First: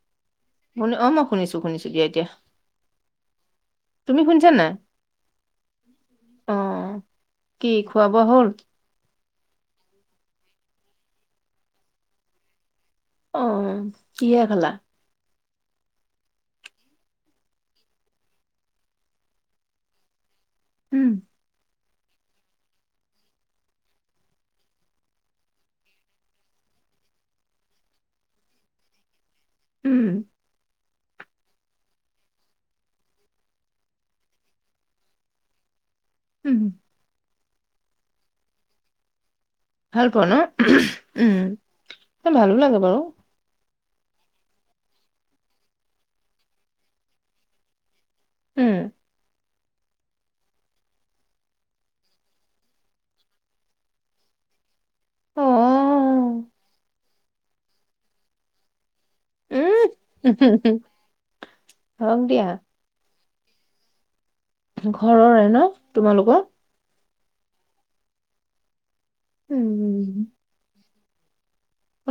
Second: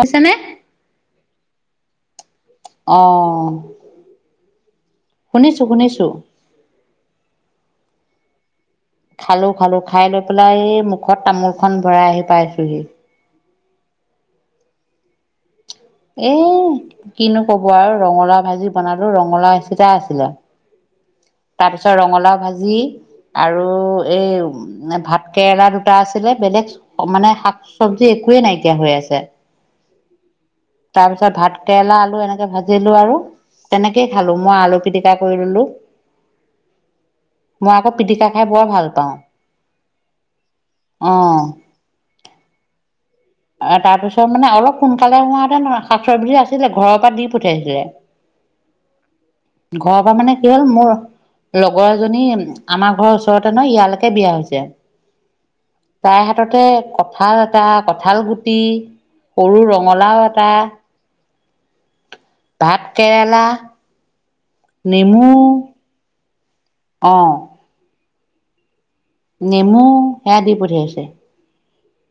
শুনিছানে? শু অ মই শুনিছো-শুনিছো দিয়া এতিয়া৷ অ তুমি শুনিছা নাই শুনিছো-শুনিছো অ কি খোৱা বোৱা হ'ল? খালো খালো খাই লৈ পেলাই এই মুখত তামোল খন ভৰাই আহি পাইছোহি। অ কিহে খালা? এ কিনো কব আৰু ৰঙালাওঁ ভাজি বনালো ৰঙালাওঁ এচিতা আছিলে উম তাৰ পিছত ৰঙালাও ভাজি আৰু এই ভাত কেৰেলা দুটা আছিলে বেলেগ মানে শাক চবজি একোৱে নাইকিয়া হৈ আছে৷ উম তাৰ পিছত ভাত কেৰেলা আলু এনেকে ভাজিলো আৰু৷ তেনেকেই খালো মই আলু পিটিকা কৰি ললো৷ উম হুম মই আকৌ পিটিকা খাই বৰ ভাল পাওঁ৷ ভাল পোৱা ন অ উম ভালো লাগে বাৰু৷ তাৰপিছত মানে অলপ সোনকালে হোৱা হেঁতেন শাক চবজি আছিলে ঘৰৰ পৰা দি পঠিয়াইছিলে। উম। ঘৰৰ পৰা মানে কি হল মোৰ লগৰ এজনী আমাৰ ঘৰৰ ওচৰতে নহয় ইয়ালৈকে বিয়া হৈছে। অ তাই হাততে কঠাল এটা কঠাল গুটি সৰু ৰঙালাও এটা হক দিয়া। ভাত কেৰেলা ঘৰৰে ন তোমালোকৰ? অঁ নেমু উম সেয়া দি পঠিয়াইছে।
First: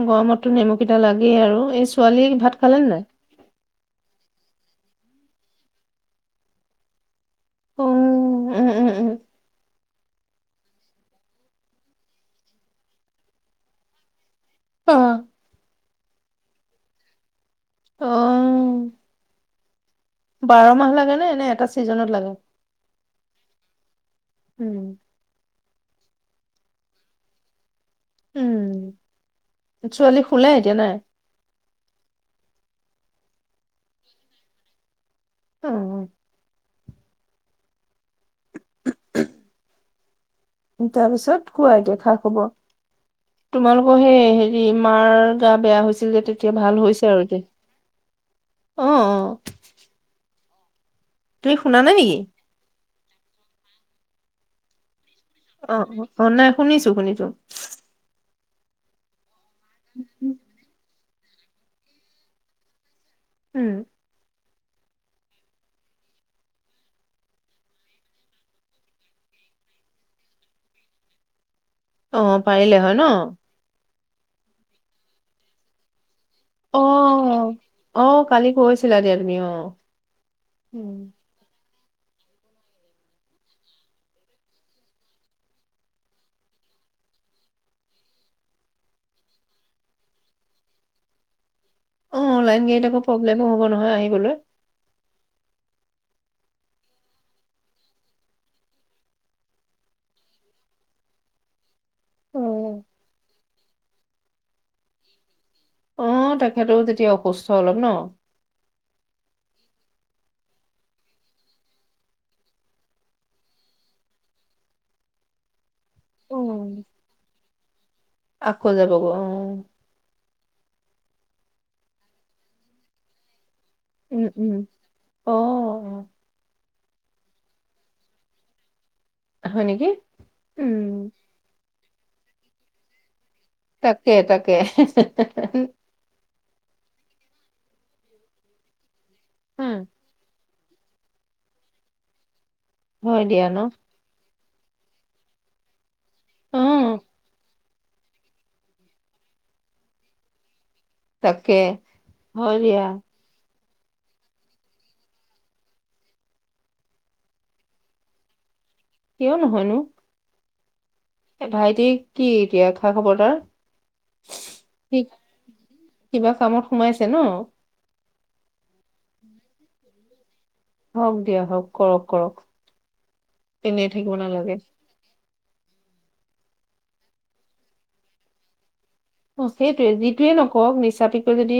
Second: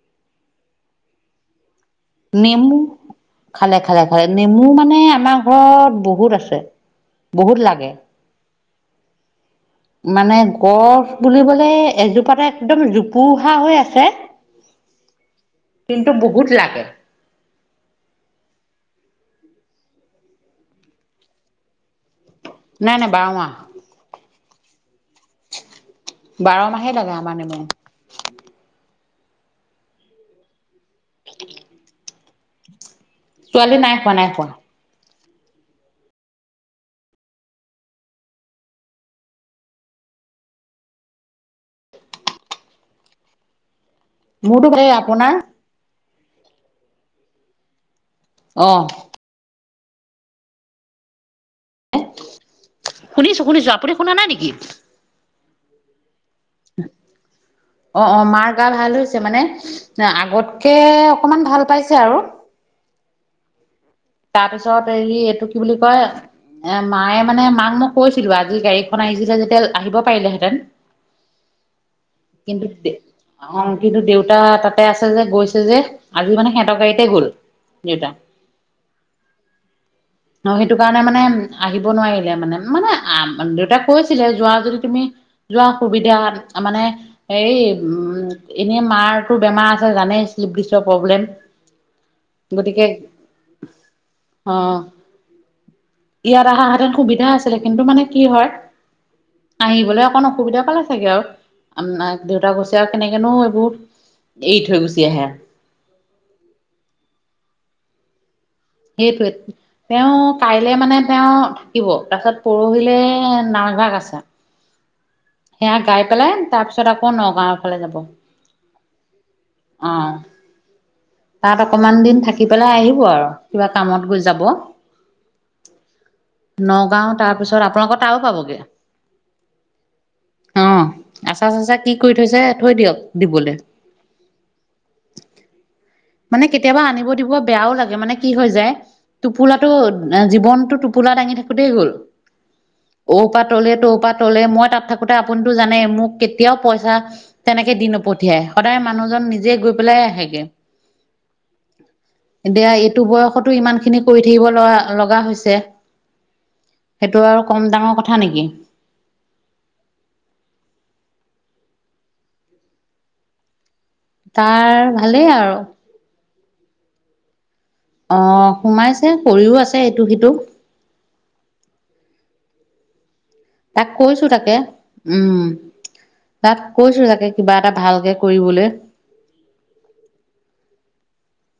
গৰমতো নেমু কেইটা লাগেই আৰু এই ছোৱালী ভাত খালে নেমু নে নাই খালে-খালে-খালে নেমু মানে আমাৰ ঘৰত বহুত আছে বহুত লাগে। উ [unintelligible] উম উম উম। মানে গছ বুলিবলে এজোপাতে একদম জোপোহা হৈ আছে অ কিন্তু বহুত লাগে। অ বাৰ মাহ লাগে নে এনে এটা চিজনত লাগে? নাই-নাই বাৰ মাহ। উম বাৰ মাহে লাগে আমাৰ নেমু৷ উম ছোৱালী শুলে এতিয়া নাই? [inaudible] ছোৱালী নাই শুৱা নাই শুৱা। অ [inaudible] তাৰ পিছত কোৱা এতিয়া খা খবৰ তোমালোকৰ সেই হেৰি মোৰতো ভালেই মাৰ আপোনাৰ গা বেয়া হৈছিল যে তেতিয়া ভাল হৈছে আৰু দেই। অ অ-অ। তুমি শুনা নাই নেকি? শুনিছো-শুনিছো আপুনি শুনা নাই নেকি? অ-অ নাই শুনিছো-শুনিছো। অ-অ মাৰ গা ভাল হৈছে মানে আগতকে অকমান ভাল পাইছে আৰু। উম তাৰ পিছত হেৰি এইটো কি বুলি কয়? এ মায়ে মানে মাক মই কৈছিলো আজি গাড়ীখন আহিছিলে যেতিয়া আহিব পাৰিলেহেতেন। [inaudible] অ পাৰিলে হয় ন। অ কিন্তু দেউতা তাতে আছে যে গৈছে যে, আজি মানে সিহতৰ অ গাড়ীতে গ'ল, অ দেউতা কালি কৈছিলা দে তুমি অ। অ সেইটো কাৰণে মানে আহিব নোৱাৰিলে মানে মানে দেউতাক কৈছিলে যোৱা যদি তুমি যোৱা সুবিধা মানে হে উম এনে মাৰটো বেমাৰ আছে জানেই শ্লিপদিচৰ প্ৰব্লেম। অ লাইন গাড়ী গতিকে আকৌ প্ৰব্লেমো হ'ব নহয় আহিবলৈ। অ ইয়াত আহা হেঁতেন সুবিধা আছিলে কিন্তু মানে কি হয়। আহিবলৈ অকণ অসুবিধা পালে চাগে আও। আ দেউতাক গৈছে আৰু অ কেনেকেনো এইবোৰত এৰি থৈ গুচি আহে। অ তেখেতৰ তেতিয়া অসুস্থ অলপ ন। সেইটোৱেট তেওঁ কাইলে মানে তেওঁ থাকিব তাৰপিছত পৰহিলে নওভাগ আছে। সেয়া গাই পেলাই তাৰ পিছত আকৌ নগাঁওৰ ফালে যাব। আকৌ যাবগৈ অ অ তাত অকমান দিন থাকি পেলাই আহিব আৰ। কিবা কামত গৈ উম যাব। উম অ নগাঁও তাৰপিছত আপোনালোকৰ তাৰো পাবগে। হয় নেকি, উম। আচা চচা কি কৰি থৈছে থৈ দিয়ক দিবলে। তাকে তাকে [unintelligible] মানে কেতিয়াবা আনিব দিব বেয়াও লাগে মানে কি হৈ যায় টোপোলাটো জীৱনতো পোলা দাঙি থাকোতেই গ'ল ঔ হয় পা দিয়া ন তলে তৌপাত- তৌলে মই তাত থাকোতে আপুনিতো জানে মোক কেতিয়াও অ পইচা তেনেক- হে দি নপঠিয়াই সদায় মানুহজন নিজে গৈ পেলাই আহেগে। তাকে হয় এতিয়া দিয়া এইটো বয়সতো ইমান খিনি কৰি থাকিব লগ লগা হৈছে। সেইটো আৰু কম ডাঙৰ কথা নেকি। কিয় নহয়নো। এ ভাইটি কি এতিয়া খা খবৰ তাৰ? তাৰ সি ভালেই আৰু। কিবা কামত সোমাইছে ন? অ সোমাইছে কৰিও আছে ইটো সিটো। হওক দিয়া হওক কৰক কৰক। এনেই তাক থাকিব কৈছো নালাগে তাকে উম, তাত কৈছো চাগে কিবা এটা ভালকে কৰিবলে সেইটোয়ে যিটোয়ে নকওক নিচাপিকৈ যদি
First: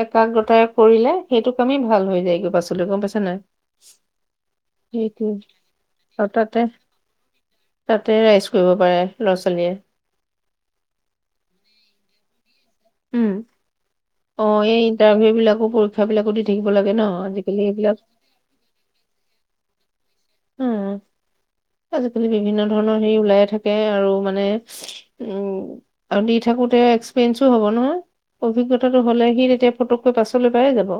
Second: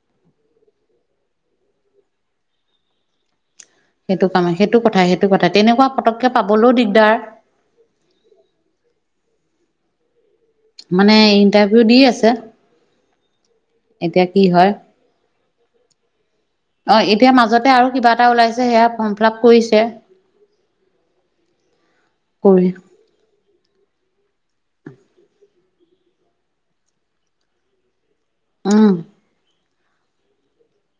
একাগ্ৰতাৰে কৰিলে সেইটোক কামে ভাল হৈ যায় গ পাছলৈ গম পাইছা নাই। সেইটো কামে সেইটো কথা সেইটো সেইটোৱে কথা তেনেকুৱা পতকে আৰু তাতে পাবলো দিগদাৰ। তাতে ৰাইচ কৰিব পাৰে ল'ৰা ছোৱালীয়ে। মানে ইন্টাৰভিউ দি আছে? উম এতিয়া কি অ হয়। এই ইণ্টাৰভিউ বিলাকো পৰীক্ষা বিলাকো দি থাকিব অ লাগে ন এতিয়া আজিকালি মাজতে আৰু এইবিলাক কিবা এটা ওলাইছে সেয়া ফ্ৰম ফিলাপ কৰিছে। উম আজিকালি বিভিন্ন কৰি ধৰণৰ হেৰি ওলাই থাকে আৰু মানে উ আৰু দি থাকোতে এক্সপেঞ্চো হব নহয়। উম অভিজ্ঞতাটো হলে সি তেতিয়া ফটককৈ পাছলৈ পায়ে যাব।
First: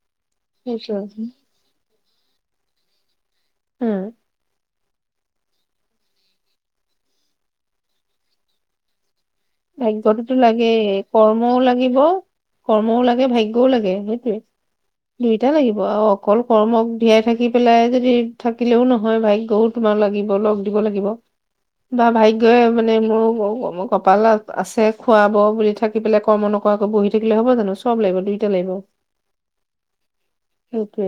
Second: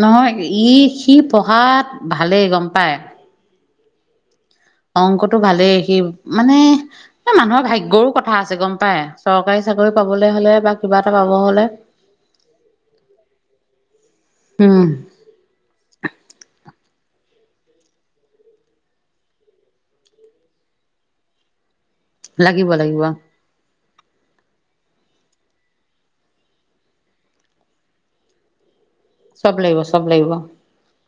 নহয় ই সি সেইটোৱে। পঢ়াত ভালেই গম পায়। উম। অংকটো ভালেই সি মানে মানুহৰ ভাগ্যৰো কথা আছে গম পাই। চৰকাৰী চাকৰি পাবলৈ ভাগ্যটোতো হ'লে বা লাগেই কিবা এটা পাব কৰ্মও হ'লে লাগিব কৰ্মও লাগে ভাগ্যও লাগে সেইটোৱে উম দুইটা লাগিব আৰু অকল কৰ্মক ধিয়াই থাকি পেলাই যদি থাকিলেও নহয় ভাগ্যও, তোমাৰ লাগিব লগ দিব লাগিব। [inaudible] বা ভাগ্যই লাগিব মানে লাগিব মোৰ কপালত আছে খুৱাব বুলি থাকি পেলাই কৰ্ম নকৰাকৈ বহি থাকিলে হ'ব জানো চব লাগিব দুইটাই লাগিব। চব লাগিব চব লাগিব। সেইটোৱে।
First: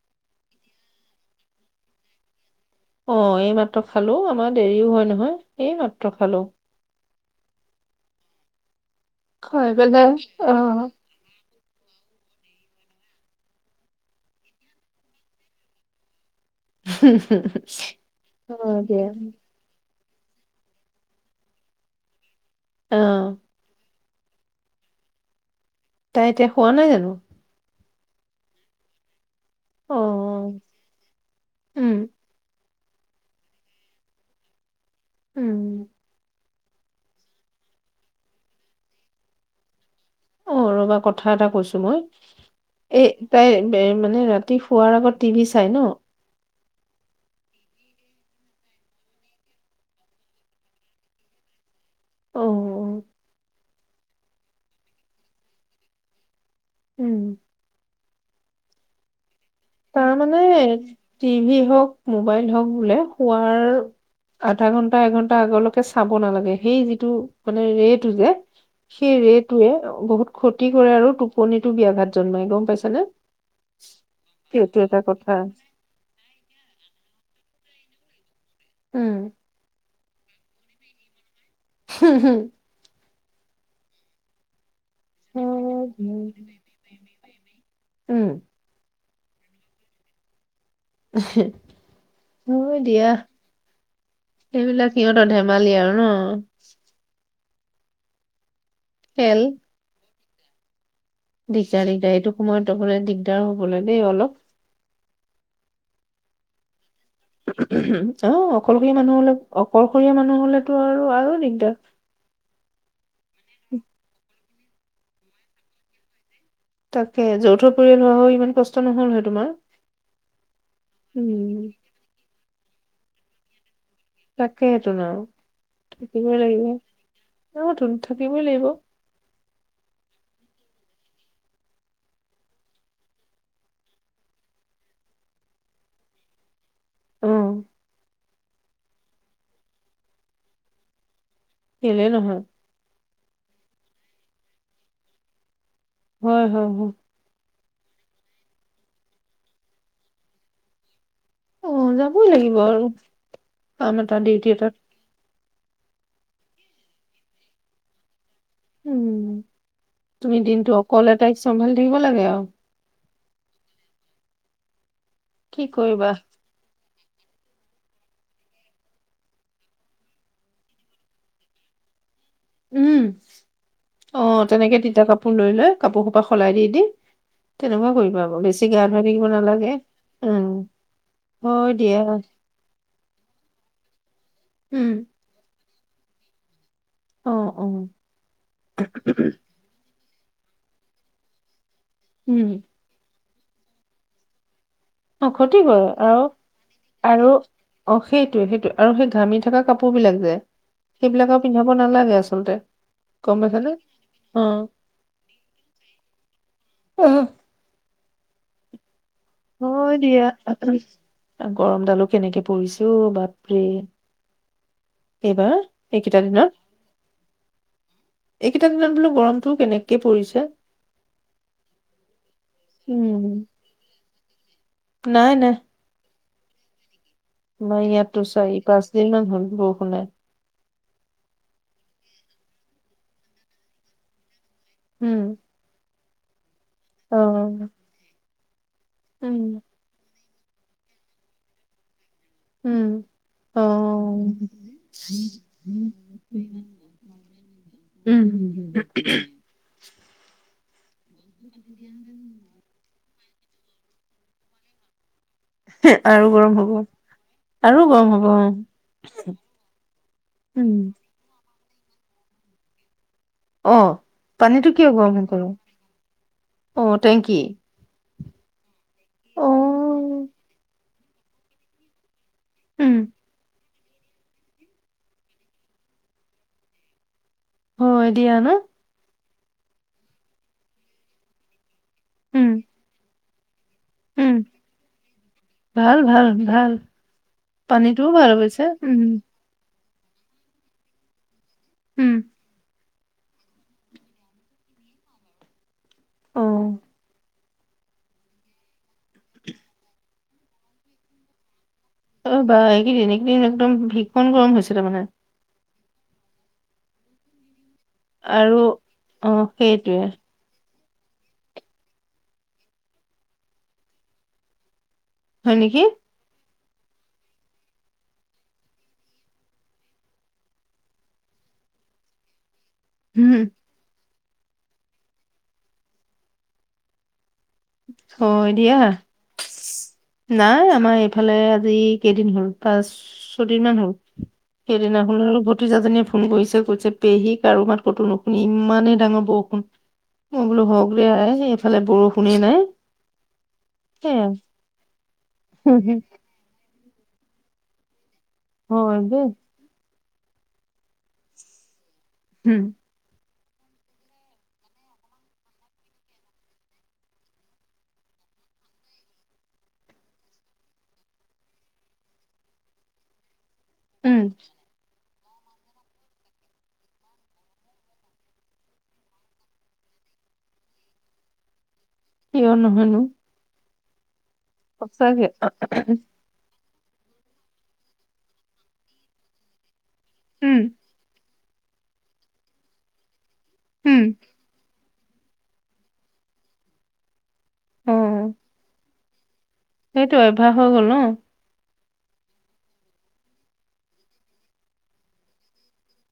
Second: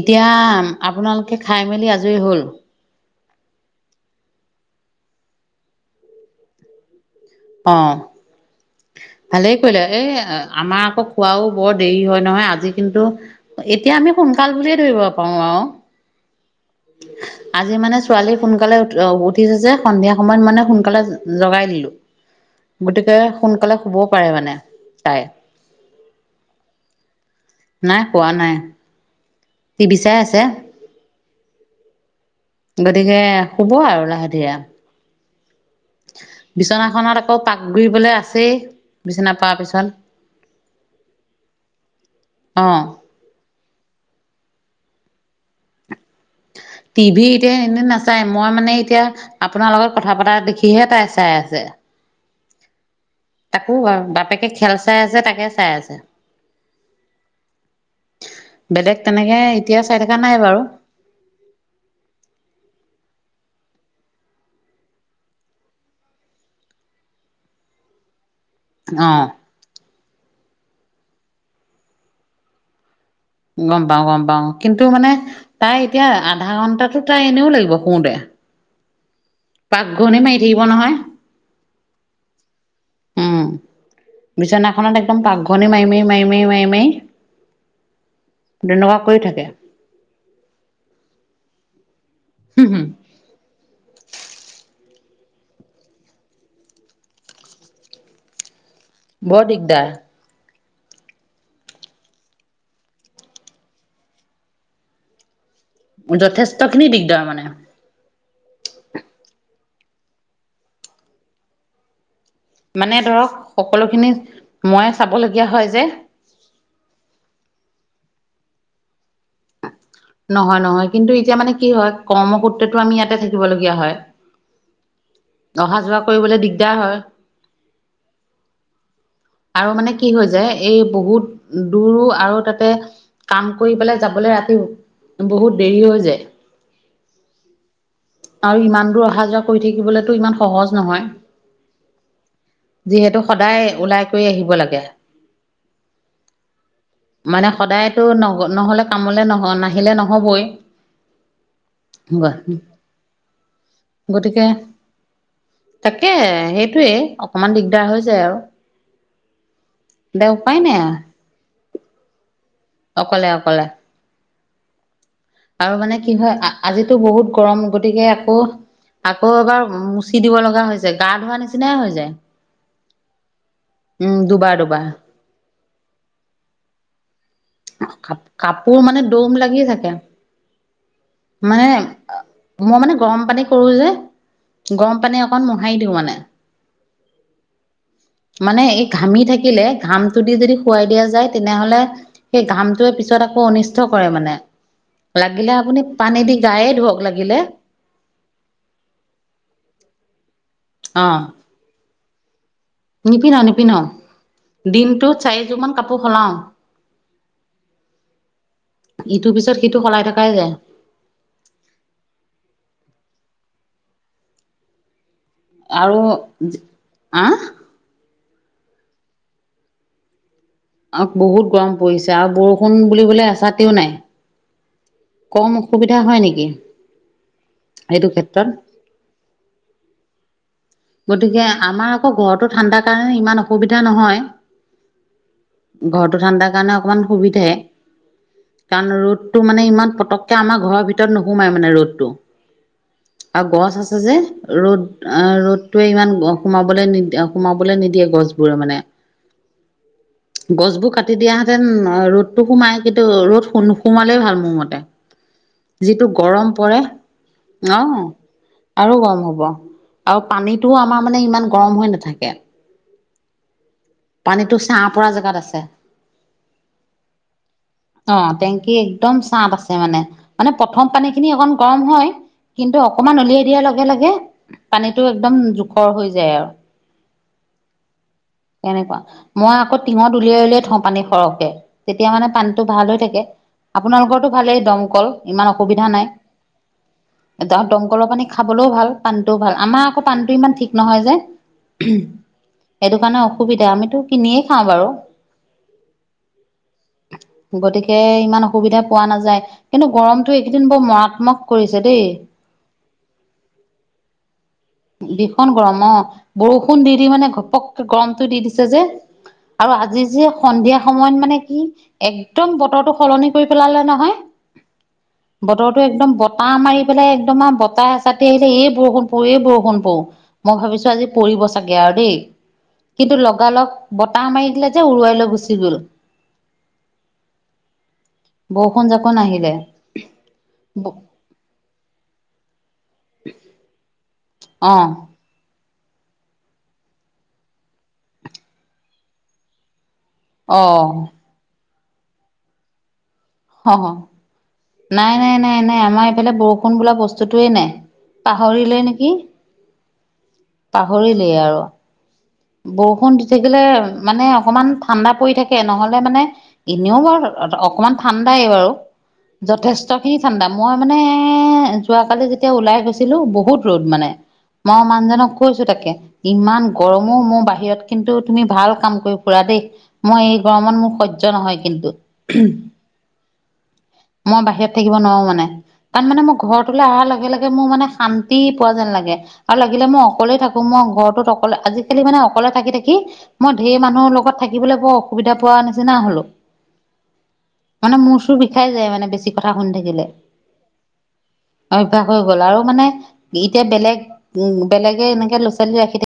এতিয়া আপোনালোকে খাই মেলি আজৰি হ'ল। অ এই মাত্ৰ খালো আমাৰ দেৰিও হয় নহয় এই মাত্ৰ খালো। অ ভালেই খাই কৰিলা এ পেলাই অ আমাৰ আক। খোৱাও বৰ দেৰি হয় নহয় আজি কিন্তু এতিয়া আমি সোনকাল বুলিয়ে ধৰিব পাৰো আও। আজি মানে ছোৱালী অ সোনকালে উ দিয়া উঠিছে যে। সন্ধিয়া সময়ত মানে সোনকালে জগাই দিলো। অ গতিকে সোনকালে শুবও পাৰে মানে তাই। তাই এতিয়া হোৱা নাই জানো। নাই হোৱা নাই টিভি অ বিচাই আছে। উম। গতিকে শুব আৰু লাহে ধীৰে। উম, বিছনাখনত আকৌ পাক ঘুৰিবলৈ আছেই বিচনা পৰা পিছত। অ ৰবা কথা এটা কৈছো মই অ'। এই, তাই মানে ৰাতি শুৱাৰ আগত টিভি চাই ন। টিভি এতিয়া এনে নাচায় মই মানে এতিয়া, আপোনাৰ লগত কথা পতা দেখিহে তাই চাই আছে। অ তাকো বাপেকে খেল চাই আছে তাকে চাই আছে। উম বেলেগ তেনেকে এতিয়া চাই থকা নাই তাৰমানে বাৰু টিভি হওক মোবাইল হওক বোলে শুৱাৰ, আধা ঘন্টা এঘন্টা আগলৈকে চাব নালাগে সেই যিটো মানে ৰেটোযে, সেই অ'। ৰেটোৱে বহুত ক্ষতি কৰে আৰু টোপনিটো বিয়াঘাত জন্মাই গম পাইছানে। গম পাওঁ গম পাওঁ সেইটো কিন্তু এটা মানে কথা তাই এতিয়া আধা ঘন্টাতো তাই এনেও লাগিব শুওতে। উম, পাকঘূনি মাৰি থাকিব নহয়। হুম হু, উ বিচনাখনত এক, একদম পাকঘূৰণি মাৰি মাৰি মাৰি হুম মাৰি মাৰি মাৰি উম তেনেকুৱা কৰি থাকে। হুম হয় হুম দিয়া। সেইবিলাক সিহঁতৰ ধেমালি আৰু ন। খেল বৰ দিগদাৰ। দিগদাৰ দিগদাৰ এইটো সময়ত অকলে দিগদাৰ শুবলৈ দিগদাৰ অলপ। যথেষ্ট খিনি দিগদাৰ মানে। অহ অকলশৰীয়া মানুহ হলে অকলশৰীয়া মানুহ হলেতো আৰু দিগদাৰ। মানে ধৰক সকলোখিনি মই চাবলগীয়া হয় যে। তাকে যৌথ পৰিয়াল হোৱা হয় ইমান কষ্ট নহল হয় তোমাৰ। নহয় নহয় কিন্তু এতিয়া মানে কি উম হয় কৰ্মসূত্ৰটো আমি ইয়াতে থাকিব লগীয়া হয়। তাকে হেতোন আৰু অহা যোৱা কৰিবলৈ থাকিবই লাগিব দিগদাৰ হয় অহ টোন থাকিবই লাগিব। আৰু মানে কি হৈ যায় এই বহুত দূৰো আৰু তাতে। কাম কৰি পেলাই যাবলৈ ৰাতি বহুত দেৰি হৈ যায়। উম। আৰু ইমান দূৰ অহা যোৱা কৰি থাকিবলেতো ইমান সহজ নহয়। কেলে নহয়। যিহেতু সদায় ওলাই কৰি আহিব লাগে। হয়, হয়, হয়। মানে সদায়তো ন নহলে কামলে নহ নাহিলে নহবই। অ যাবই লাগিব আৰু কাম এটা ডিউটি এটাত। তাকেহে সেইটোৱে অকমান দিগদাৰ হৈ যায় আৰু উম দে তুমি উপায় দিনটো নাই আৰু অকলে তাইক চম্ভালি থাকিব লাগে আৰু অকলে অকলে কি আৰু মানে কৰিবা কি হয় আজিতো বহুত গৰম গতিকে আকৌ আকৌ এবাৰ মুচি দিব লগা হৈছে গা ধোৱা নিচিনাই হৈ যায় উম উম অ দুবাৰ তেনেকে দুবাৰ তিতা কাপোৰ লৈ লৈ কাপোৰ সোপা সলাই দি দি তেনেকুৱা কৰিব বেছি কাপোৰ গা মানে ধুৱাই থাকিব দম লাগি নালাগে থাকে উম মানে হয় দিয়া মই মানে গৰম পানী কৰো যে উম গৰম পানী। অকণ মোহাৰি দিওঁ মানে। অহ, অহ। মানে এই ঘামি থাকিলে ঘামটো দি যদি শুৱাই দিয়া যায় তেনেহলে সেই উম ঘামটোৱে পি। ছত আকৌ অনিষ্ট কৰে মানে অ লাগিলে ক্ষতি আপুনি কৰে পানী আৰু দি গায়ে। ধুৱক আৰু লাগিলে অ সেইটোৱে সেইটো আৰু সেই ঘামি থকা কাপোৰ বিলাক যে সেইবিলাকক। পিন্ধাব নালাগে আচলতে। গম নিপিন্ধা পাইছানে? নিপিন্ধাও দিনটোত চাৰিযোৰ মান কাপোৰ সলাও। ইটো পিছত। সিটো হয়, সলাই থকাই যায় দিয়া গৰমডালো কেনেকে পৰিছেও বাপৰে। এইবাৰ এইকেইটা দিনত। অহ। এইকেইটা দিনত বোলো গৰমটো কেনেকে পৰিছে। বহুত গৰম পৰিছে আৰু বৰষুণ উম বুলিবলে এচাতিও নাই। নাই কম নাই অসুবিধা হয় নেকি। আমাৰ এইটো ইয়াততো ক্ষেত্ৰত? চাৰি পাঁচদিন মান হ'ল বৰষুণেত। গতিকে আমাৰ আকৌ ঘৰতো ঠাণ্ডাৰ কাৰণে ইমান অসুবিধা নহয়। উ'ম। ঘৰটো ঠাণ্ডাৰ কাৰণে অকমান অ সুবিধাই কাৰণ উম ৰ'দটো মানে ইমান পতক। কে আমাৰ ঘৰৰ ভিতৰত নোসোমাই মানে ৰদটো। উম আৰু অ গছ আছে যে ৰ'দ আহ ৰ'দ। ৰ'দ টোৱে ইমান সোমাবলৈ নিদিয় সোমাবলৈ নিদিয়ে উম গছবোৰে মানে। গছবোৰ কাটি দিয়াহেতেন ৰ'দটো সোমাই কিন্তু ৰ'দ নো সোমালেই ভাল মোৰ মতে। যিটো আৰু গৰম হ'ব পৰে আৰু অ গৰম হ'ব অ আৰু গৰম হ'ব। নীটো উম আমাৰ মানে ইমান গৰম হৈ নাথাকে। অ পানীটো ছাঁ কিয় পৰা গৰম হৈ জেগাত থাকে আছে। অ টেংকি। অ টেংকি একদম অ', চাঁট আছে মানে মানে প্ৰথম পানী খিনি অকণ গৰম হয়। কিন্তু উম, অকমান উলিয়াই দিয়াৰ লগে লগে পানীটো একদম জোখৰ হৈ যায় আও। হয়, দিয়া না। সেনেকুৱা মই আকৌ টিঙত উলিয়াই উলিয়াই থওঁ পানী সৰহকে তেতিয়া মানে উম, পানীটো ভাল হৈ থাকে। আপোনালোকৰ টো উম, ভালেই দমকল ইমান অসুবিধা ভাল, নাই। ভাল, ভাল এতিয়া দমকলৰ পানীটোও পানী ভাল অৱশ্যে খাবলৈও ভাল উম, পানীটোও ভাল। আমাৰ আকৌ পানীটো ইমান ঠিক নহয় যে। উম। সেইটো কাৰণে অসুবিধা আমিতো কিনিয়ে খাওঁ বাৰু। অ', গতিকে ইমান অসুবিধা পোৱা নাযায় কিন্তু গৰমটো এইকেইদিন বৰ মাৰাত্মক। কৰিছে দেই। অ বাই এইকেইদিন এইকেইদিন একদম ভীষণ গৰম হৈছে তাৰ মানে। ষণ গৰম অ বৰষুণ দি দি মানে ঘপক গৰমটো দি আৰু দিছে যে, অ', আৰু আজি সেইটোৱে যে সন্ধিয়া সময়ত মানে কি একদম বতৰটো সলনি কৰি পেলালে নহয়। হয় নেকি? বতৰটো একদম বত পাহ মাৰি পেলাই একদম আৰু বতাহ এচাতি আহিলে এই বৰষুণ পৰো এই বৰষুণ পও মই ভাবিছো আজি পৰিব চাগে আৰু দেই। কিন্তু উম, লগালগ বতাহ মাৰি দিলে যে উৰুৱাই লৈ গুচি গ'ল। হয়, দিয়া বৰষুণ জাকো নাহিলে নাই আমাৰ এই। ফালে আজি কেইদিন হ'ল, পাঁচ ছয়দিন মান হ'ল, সেইদিনা ভতিজা জনীয়ে ফোন কৰিছে কৈছে, পেহী কাৰো মাত কতো নুশুনি ইমানে ডাঙৰ বৰষুণ। উ [inaudible] মই বোলো হক দে আই এইফালে বৰষুণেই নাই। হ হ [inaudible] [unintelligible] নাই-নাই-নাই আমাৰ এইফালে বৰষুণ বোলা বস্তুতোৱেই নাই। পাহৰিলে হয় নেকি? দেই পাহৰিলেই আৰু। উম বৰষুণ দি থাকিলে মানে অকণমান ঠাণ্ডা পৰি থাকে, নহ'লে মানে এনেও বাৰু অকমান ঠাণ্ডাই বাৰু। যথেষ্ট খিনি ঠাণ্ডা, মই মানে যোৱাকালি যেতিয়া ওলাই গৈছিলো বহুত ৰ'দ মানে, উম মই মানুহজনক কৈছো তাকে ইমান গৰম ম মোৰ বাহিৰত কিন্তু তুমি ভাল কাম কৰি ফুৰা দেই। মই এই গৰমত মোৰ সহ্য নহয় কিন্তু। কিয় নহয়নো? মই বাহিৰত থাকিব নোৱাৰো সঁচাকে মানে তাত মানে মই ঘৰত ফালে অহাৰ লগে লগে মোৰ মানে শান্তি পোৱা যেন লাগে। আৰু লাগিলে মই অকলেই উম থাকো মই ঘৰটোত অকলে আজিকালি মানে অকলে থাকি-থাকি মই ঢেৰ উম মানুহৰ লগত থাকিবলৈ বৰ অসুবিধা পোৱা নিচিনা হলো। অ মানে মূৰ চুৰ বিষাই যায় মানে বেছি কথা শুনি থাকিলে। সেইটো অভ্যাস হৈ গ'ল ন অভ্যাস হৈ গ'ল, আৰু মানে এতিয়া বেলেগ উ বেলেগে এনেকে ল' ছোৱালী ৰাখি থাকি